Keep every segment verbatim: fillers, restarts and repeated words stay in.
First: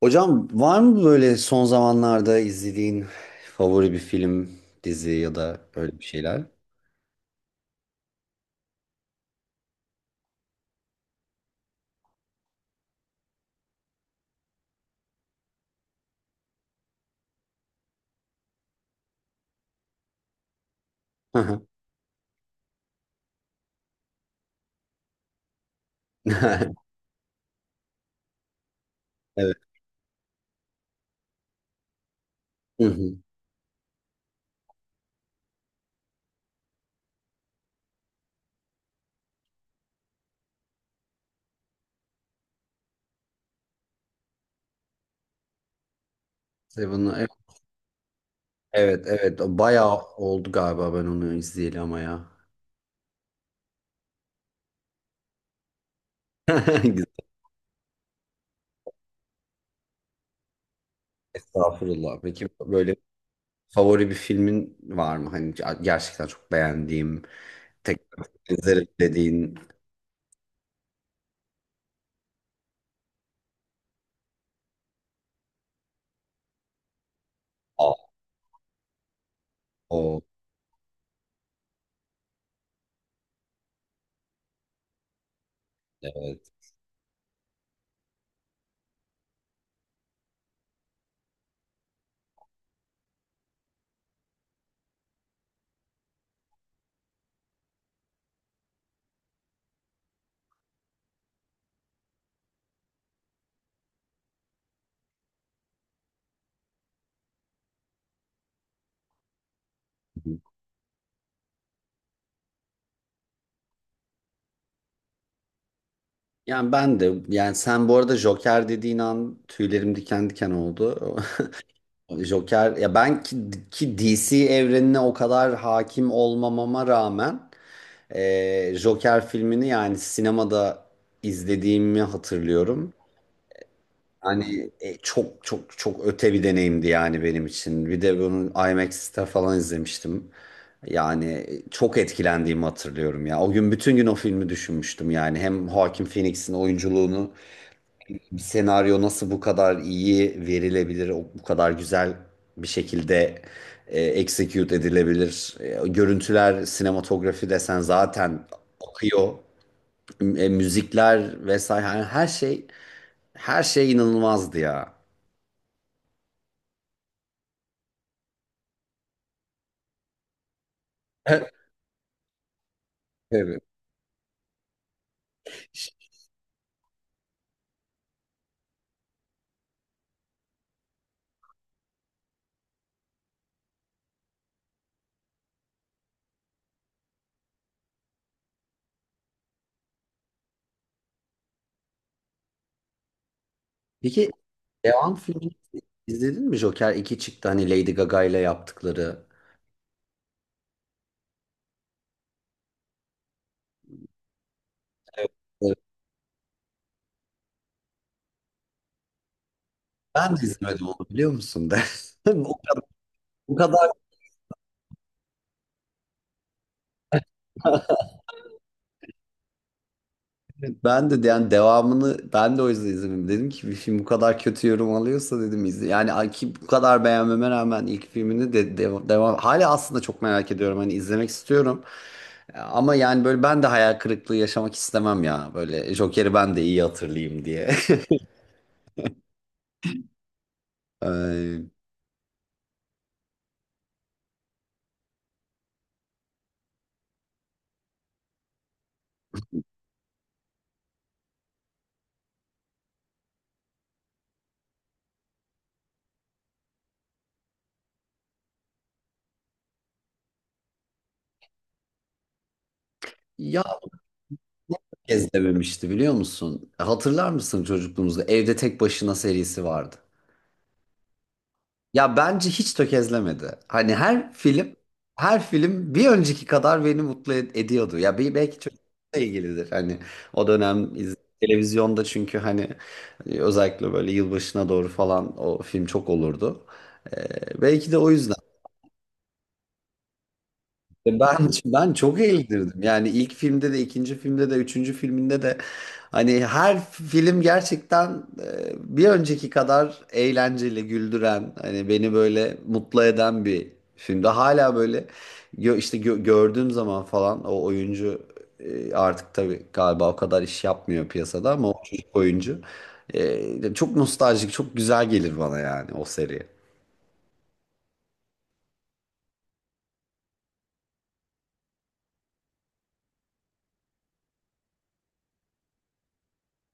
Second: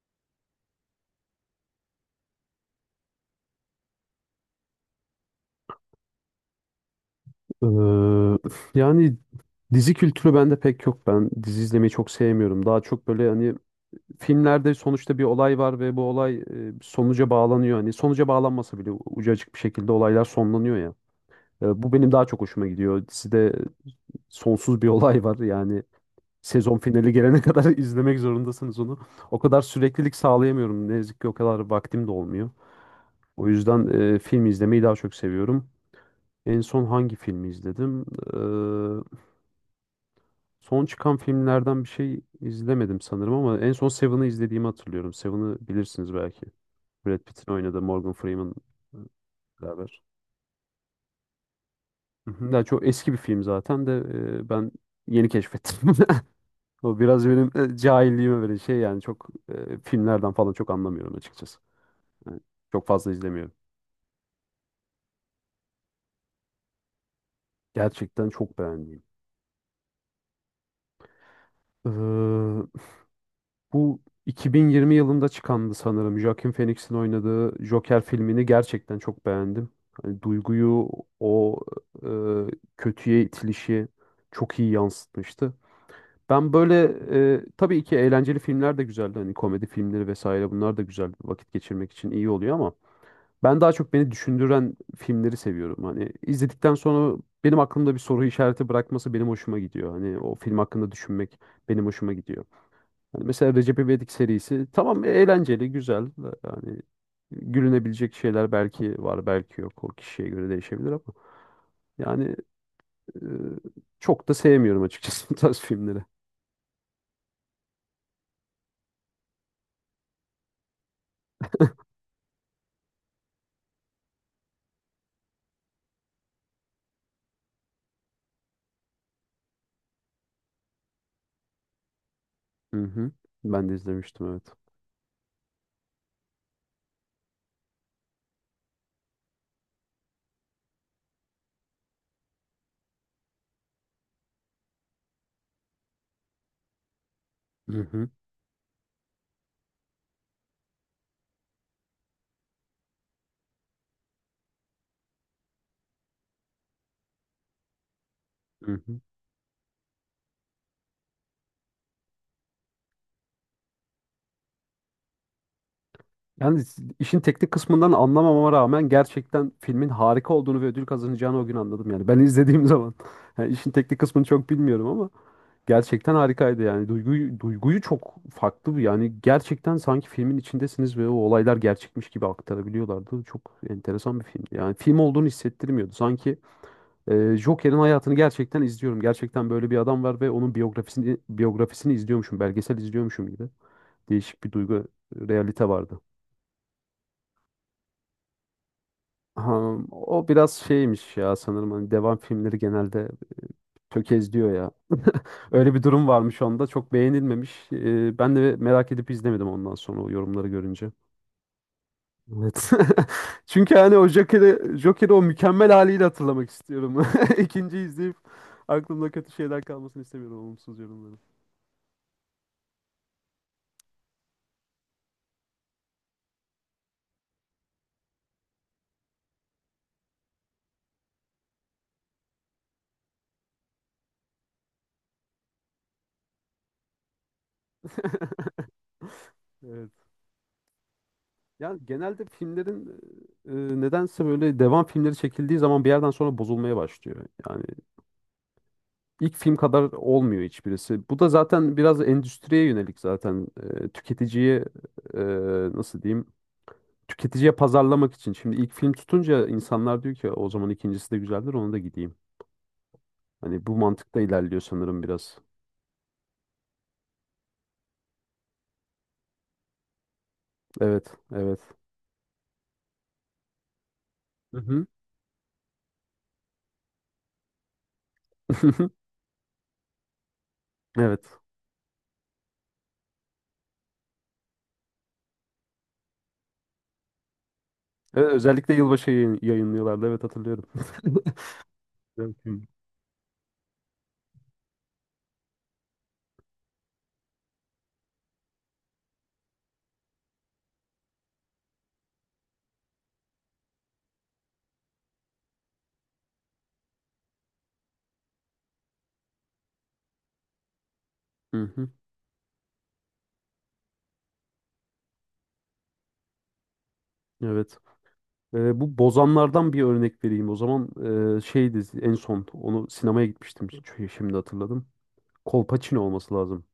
Hocam var mı böyle son zamanlarda izlediğin favori bir film, dizi ya da öyle bir şeyler? Ee, yani dizi kültürü bende pek yok. Ben dizi izlemeyi çok sevmiyorum. Daha çok böyle hani filmlerde sonuçta bir olay var ve bu olay e, sonuca bağlanıyor. Hani sonuca bağlanmasa bile ucu açık bir şekilde olaylar sonlanıyor ya. Hı hı. Ee, bu benim daha çok hoşuma gidiyor. Dizide sonsuz bir olay var. Yani sezon finali gelene kadar izlemek zorundasınız onu. O Evet. kadar süreklilik sağlayamıyorum. Ne yazık ki o kadar vaktim de olmuyor. Hı hı. O yüzden e, film izlemeyi daha çok seviyorum. En son hangi filmi izledim? Ee, Son çıkan filmlerden bir şey izlemedim sanırım ama en son Seven'ı izlediğimi hatırlıyorum. Seven'ı bilirsiniz belki. Brad Seven'ı- Pitt'in oynadığı Morgan Freeman e, Evet, evet, evet. O bayağı beraber. oldu galiba ben onu izleyeli ama ya. Hı hı. Ya çok eski bir film zaten de e, ben yeni keşfettim. O Güzel. biraz benim e, cahilliğime böyle şey yani çok e, filmlerden falan çok anlamıyorum açıkçası. Estağfurullah. Yani Peki çok böyle fazla izlemiyorum. favori bir filmin var mı? Hani ger- gerçekten çok beğendiğim, tekrar Gerçekten çok izlerim beğendiğim. dediğin. Bu iki bin yirmi yılında çıkandı sanırım. Joaquin Phoenix'in oynadığı Aa, Joker filmini gerçekten çok beğendim. o Hani duyguyu o e, kötüye itilişi çok iyi yansıtmıştı. evet. Ben böyle e, tabii ki eğlenceli filmler de güzeldi. Hani komedi filmleri vesaire bunlar da güzel vakit geçirmek için iyi oluyor ama ben daha çok beni düşündüren filmleri seviyorum. Hani izledikten sonra benim aklımda bir soru işareti bırakması benim hoşuma gidiyor. Hani o film hakkında düşünmek benim hoşuma gidiyor. Hani mesela Recep İvedik serisi tamam eğlenceli, güzel. Yani gülünebilecek şeyler belki var, belki yok. O kişiye göre değişebilir ama yani e, çok da sevmiyorum açıkçası bu tarz filmleri. Yani ben de yani sen bu arada Joker dediğin an tüylerim diken diken oldu. Joker ya ben ki, ki D C evrenine o kadar hakim olmamama rağmen e, Joker filmini yani sinemada izlediğimi Hı hatırlıyorum. hı. Ben de izlemiştim evet. Yani e, çok çok çok öte bir deneyimdi yani benim için. Bir de bunu IMAX'te falan izlemiştim. Yani e, çok etkilendiğimi hatırlıyorum ya. O gün bütün gün o filmi düşünmüştüm yani. Hem Joaquin Phoenix'in oyunculuğunu, Hı hı. bir senaryo nasıl bu kadar iyi verilebilir, o- bu kadar güzel bir şekilde e, execute edilebilir. E, görüntüler, sinematografi desen zaten Hı hı. akıyor. E, müzikler vesaire yani her şey her şey inanılmazdı ya. Yani işin teknik kısmından anlamamama rağmen gerçekten filmin harika olduğunu ve ödül kazanacağını o gün anladım yani. Ben izlediğim zaman yani Evet. işin teknik kısmını çok bilmiyorum ama gerçekten harikaydı yani. Duyguyu, duyguyu çok farklı bir yani gerçekten sanki filmin içindesiniz ve o olaylar gerçekmiş gibi aktarabiliyorlardı. Çok enteresan bir filmdi. Yani film olduğunu hissettirmiyordu. Sanki e, Joker'in hayatını gerçekten izliyorum. Gerçekten böyle bir adam var ve onun biyografisini biyografisini izliyormuşum, belgesel izliyormuşum gibi. Peki Değişik bir duygu, devam filmini realite vardı. izledin mi? Joker iki çıktı hani Lady Gaga ile yaptıkları. Ha, o biraz şeymiş ya sanırım hani devam filmleri genelde tökezliyor ya. Öyle Evet, bir durum varmış onda. Çok beğenilmemiş. Ee, ben de merak edip izlemedim ondan sonra o ben de yorumları izlemedim görünce. onu biliyor musun de. O Evet. kadar, o Çünkü kadar hani o Joker'i Joker'i o mükemmel haliyle hatırlamak istiyorum. İkinci izleyip aklımda kötü şeyler kalmasını istemiyorum olumsuz ben yorumların. de yani devamını ben de o yüzden izlemedim. Dedim ki bir film bu kadar kötü yorum alıyorsa dedim izle. Yani ay ki bu kadar beğenmeme rağmen ilk filmini de devam, devam hala aslında çok merak ediyorum hani izlemek istiyorum. Ama yani böyle ben de hayal kırıklığı yaşamak istemem ya. Böyle Joker'i ben de iyi hatırlayayım diye. Evet. Ee, Yani genelde filmlerin e, nedense böyle devam filmleri çekildiği zaman bir yerden sonra bozulmaya başlıyor. Yani. İlk film kadar olmuyor hiçbirisi. Bu da zaten biraz endüstriye yönelik zaten e, tüketiciye e, nasıl diyeyim? Tüketiciye pazarlamak için. Şimdi ilk film tutunca insanlar diyor ki o zaman ikincisi de güzeldir ona da gideyim. ya Hani bu mantıkta ilerliyor sanırım kez biraz. dememişti biliyor musun? Hatırlar mısın çocukluğumuzda Evde Tek Başına serisi vardı. Evet, evet. Ya bence hiç tökezlemedi. Hani her Hı film hı. her film bir önceki kadar beni mutlu ed- ediyordu. Ya bir- belki çocuklukla ilgilidir. Hani o dönem iz- Evet. televizyonda çünkü hani e, özellikle böyle yılbaşına doğru falan o film çok olurdu. Ee, belki de o Evet, yüzden özellikle yılbaşı yayın, yayınlıyorlardı. Evet hatırlıyorum. E Ben ben çok Evet. eğlenirdim. Yani ilk filmde de, ikinci filmde de, üçüncü filminde de hani her film gerçekten e, bir önceki kadar eğlenceli, güldüren, hani beni böyle mutlu eden bir filmde hala böyle gö- işte gö- gördüğüm zaman falan o oyuncu, e, artık tabii galiba o kadar iş yapmıyor piyasada Hı ama o hı. çocuk oyuncu e, çok nostaljik, çok güzel gelir bana yani o seri. Evet. Ee, bu Bozanlardan bir örnek vereyim. O zaman e, şeydi en son onu sinemaya gitmiştim. Ş- Şimdi hatırladım. Kolpaçino olması lazım.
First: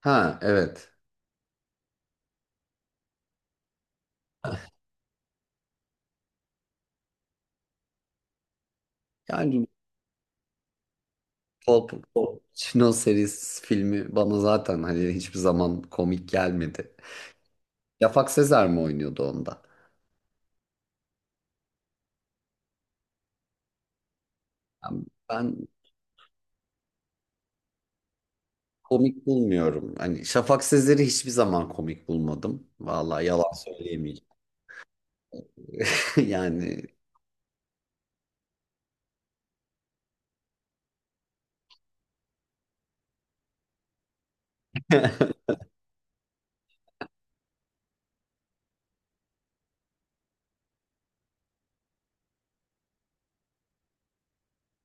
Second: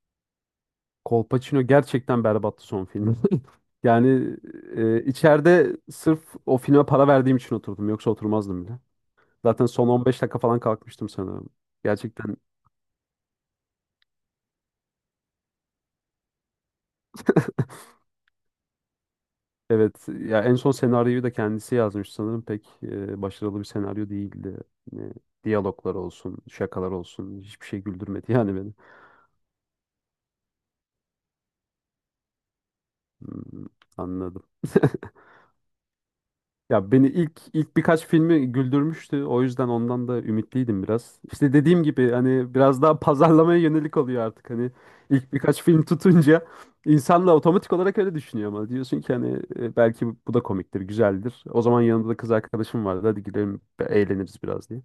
Ha evet. Kolpaçino gerçekten berbattı son filmi. Yani e, içeride sırf o filme para verdiğim için oturdum. Yoksa oturmazdım bile. Yani Zaten son on beş dakika falan kalkmıştım sanırım. Pol- Gerçekten Pol- Çino serisi filmi bana zaten hani hiçbir zaman komik gelmedi. Şafak Sezer mi oynuyordu onda? evet. Ya en son senaryoyu da kendisi yazmış sanırım. Pek e, başarılı bir senaryo değildi. Yani Yani ben diyaloglar olsun, şakalar olsun. Hiçbir şey güldürmedi yani beni. komik bulmuyorum. Hani Şafak Sezer'i hiçbir zaman komik bulmadım. Vallahi yalan Hmm, söyleyemeyeceğim. anladım. Yani Ya beni ilk ilk birkaç filmi güldürmüştü. O yüzden ondan da ümitliydim biraz. İşte dediğim gibi hani biraz daha pazarlamaya yönelik oluyor artık. Hani ilk birkaç film tutunca insanla otomatik olarak öyle düşünüyor ama diyorsun ki hani e, belki bu bu da komiktir, güzeldir. O zaman yanında da kız arkadaşım vardı. Hadi gidelim be- eğleniriz biraz diye.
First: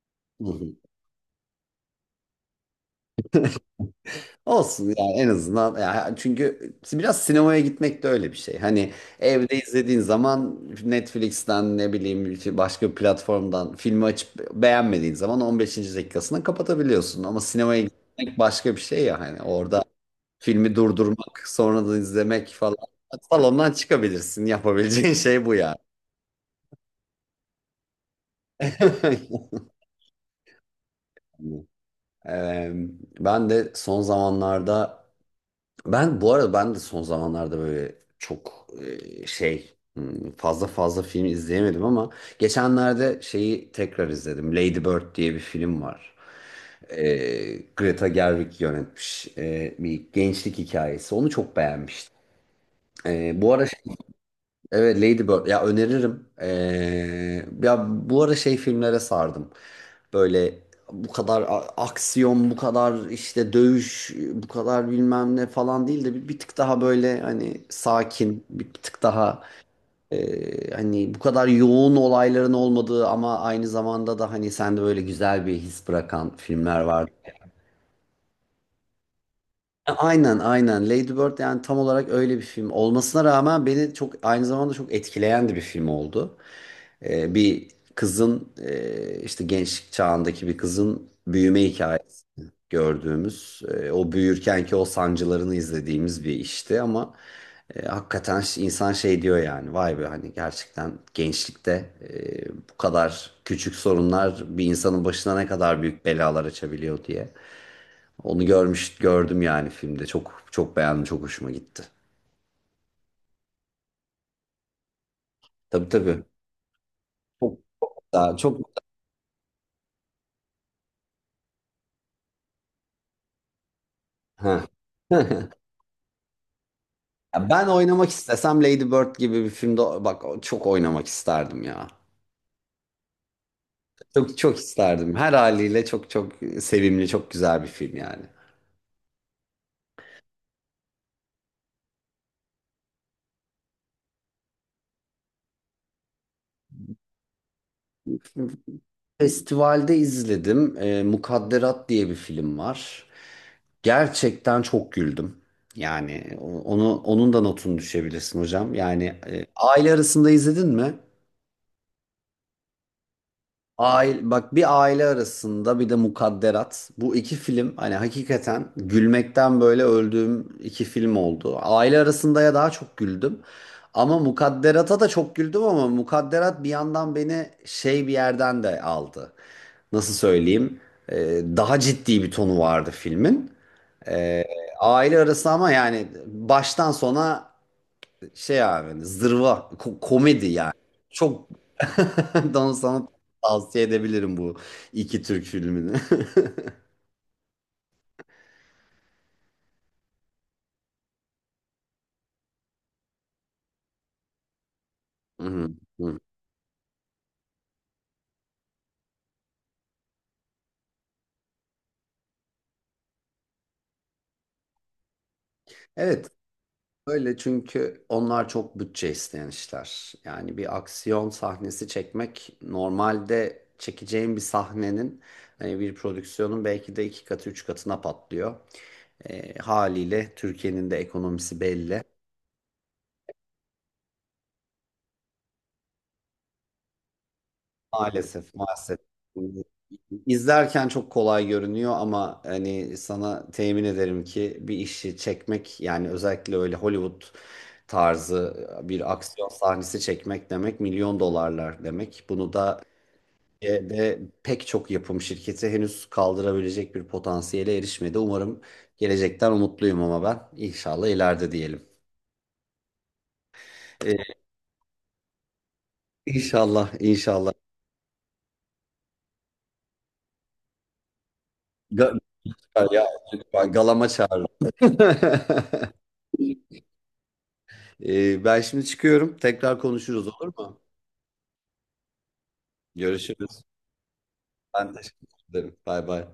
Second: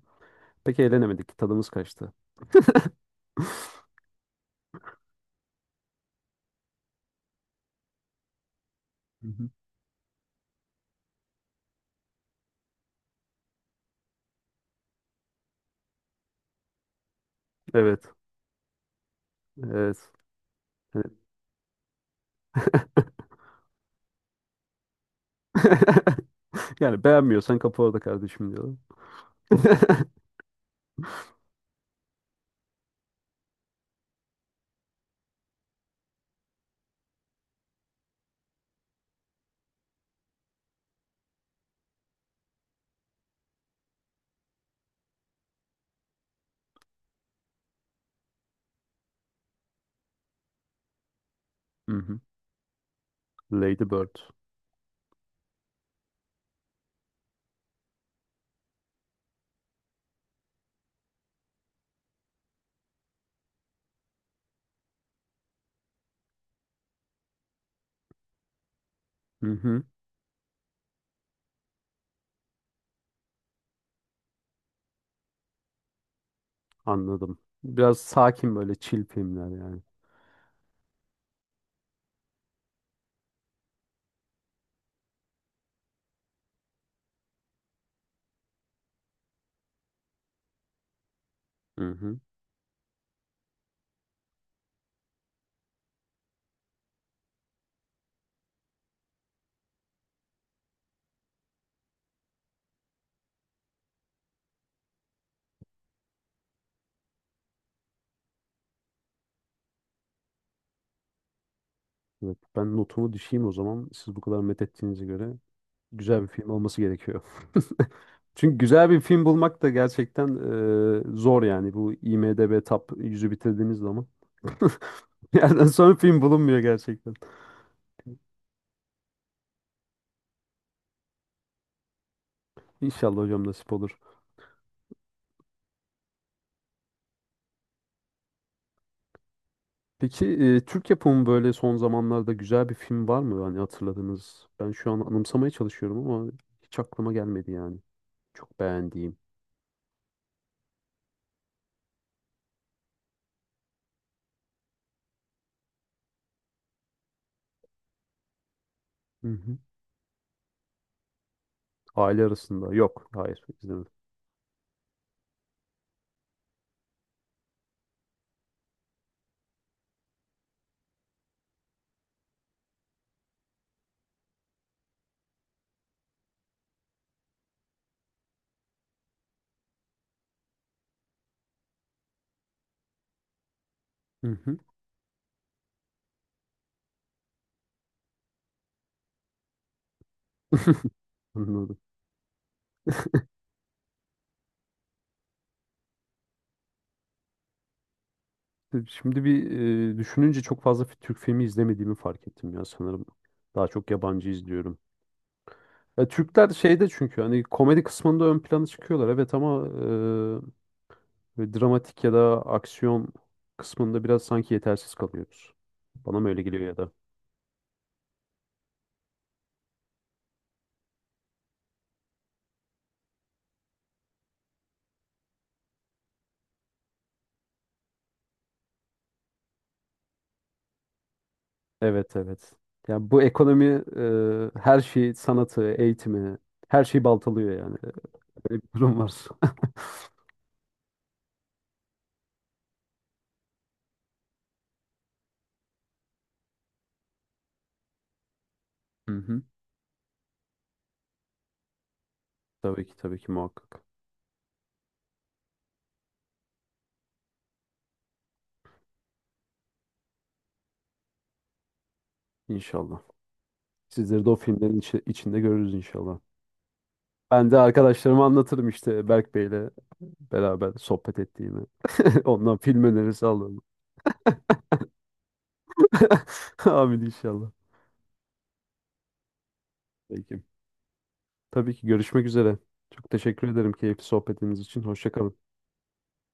Pek eğlenemedik. Tadımız kaçtı. Hı olsun yani en azından ya çünkü biraz sinemaya gitmek de öyle bir şey. Hani hı. evde izlediğin zaman Netflix'ten ne bileyim işte başka bir platformdan filmi açıp beğenmediğin zaman on beşinci dakikasını kapatabiliyorsun. Ama sinemaya Evet. gitmek başka bir şey ya hani orada Evet. filmi durdurmak sonra da izlemek falan. Salondan çıkabilirsin yapabileceğin şey bu ya. Yani beğenmiyorsan kapa orada kardeşim diyorlar. Yani, Eee, ben de son zamanlarda ben bu arada ben de son zamanlarda böyle çok e, şey hmm, fazla fazla film izleyemedim ama geçenlerde şeyi tekrar izledim. Lady Bird diye bir film var. E, Greta Gerwig yönetmiş e, bir gençlik hikayesi. Onu çok Hı beğenmiştim. hı. E, bu ara Lady Bird. evet Ladybird. Ya öneririm. Ee, ya bu ara şey filmlere sardım. Böyle bu kadar a- aksiyon, bu kadar işte dövüş, bu kadar bilmem ne falan değil de bir, bir tık daha böyle hani sakin, bir, bir tık daha Hı hı. e, hani bu kadar yoğun olayların olmadığı ama aynı zamanda da hani sende böyle güzel bir his bırakan filmler var. Anladım. Biraz sakin böyle chill filmler yani. E, Aynen aynen Lady Bird yani tam olarak öyle bir film olmasına rağmen beni çok aynı zamanda çok etkileyen de bir film oldu. E, bir kızın e, işte gençlik çağındaki bir kızın büyüme Hı hı. hikayesi gördüğümüz e, o büyürkenki o sancılarını izlediğimiz bir işti ama e, hakikaten ş- insan şey diyor yani vay be hani gerçekten gençlikte e, bu kadar küçük sorunlar bir insanın başına ne kadar büyük belalar açabiliyor diye. Onu görmüş gördüm yani filmde. Çok çok beğendim, çok hoşuma gitti. Evet, ben notumu düşeyim o zaman. Siz bu kadar met ettiğinize göre Tabii güzel tabii. bir film olması gerekiyor. Çok daha Çünkü çok güzel bir film bulmak da gerçekten e, zor yani. Bu IMDb Top yüzü bitirdiğiniz zaman. ha. Bir yerden sonra film bulunmuyor gerçekten. Ya ben oynamak istesem Lady Bird gibi bir filmde bak çok oynamak isterdim ya. İnşallah hocam nasip olur. Çok çok isterdim. Her haliyle çok çok sevimli, çok güzel bir film yani. Peki e, Türk yapımı böyle son zamanlarda güzel bir film var mı? Hani hatırladığınız. Ben şu an anımsamaya çalışıyorum ama hiç aklıma gelmedi yani. Çok beğendiğim. Festivalde izledim. Ee, Mukadderat diye bir film var. Gerçekten çok güldüm. Yani o- onu onun da notunu düşebilirsin hocam. Yani Hı e, hı. aile arasında izledin mi? Aile arasında. Yok. Hayır. izlemedim. Aile, bak bir aile arasında bir de Mukadderat. Bu iki film hani hakikaten gülmekten böyle öldüğüm iki film oldu. Aile arasında ya daha çok güldüm. Ama Mukadderat'a da çok güldüm ama Mukadderat bir yandan beni şey bir yerden de aldı. Nasıl söyleyeyim? Ee, daha ciddi bir tonu vardı filmin. Hı Ee, hı. aile arası ama yani baştan sona şey abi hani zırva ko- komedi yani. Çok Anladım. don sana tavsiye edebilirim bu iki Türk filmini. Şimdi bir e, düşününce çok fazla fi- Türk filmi izlemediğimi fark ettim ya sanırım. Daha çok yabancı izliyorum. Hı hı, Ya hı. Türkler şeyde çünkü hani komedi kısmında ön plana çıkıyorlar evet ama e, böyle dramatik ya da aksiyon kısmında biraz sanki yetersiz kalıyoruz. Bana Evet mı öyle geliyor ya da? öyle çünkü onlar çok bütçe isteyen işler. Yani bir aksiyon sahnesi çekmek normalde çekeceğin bir sahnenin hani bir prodüksiyonun belki de iki katı üç katına patlıyor. E, haliyle Türkiye'nin de ekonomisi belli. Evet evet. Ya bu ekonomi e, her şeyi sanatı, eğitimi, her şeyi baltalıyor yani. Maalesef, Böyle bir maalesef. durum var. İzlerken çok kolay görünüyor ama hani sana temin ederim ki bir işi çekmek yani özellikle öyle Hollywood tarzı bir Hı hı. aksiyon sahnesi çekmek demek milyon dolarlar demek. Bunu da Tabii ki tabii ki muhakkak. de pek çok yapım şirketi henüz kaldırabilecek bir potansiyele erişmedi. Umarım gelecekten umutluyum ama ben inşallah ileride diyelim. İnşallah. Sizleri de o filmlerin içi- içinde görürüz inşallah. İnşallah, Ben inşallah. de arkadaşlarıma anlatırım işte Berk Bey'le beraber sohbet ettiğimi. Ga- Ondan film ya, önerisi alırım. lütfen galama çağırın. Amin inşallah. Ee, ben şimdi çıkıyorum. Tekrar konuşuruz Peki. olur mu? Tabii ki görüşmek üzere. Çok teşekkür Görüşürüz. ederim keyifli sohbetiniz için. Ben Hoşça teşekkür kalın. ederim. Bay bay.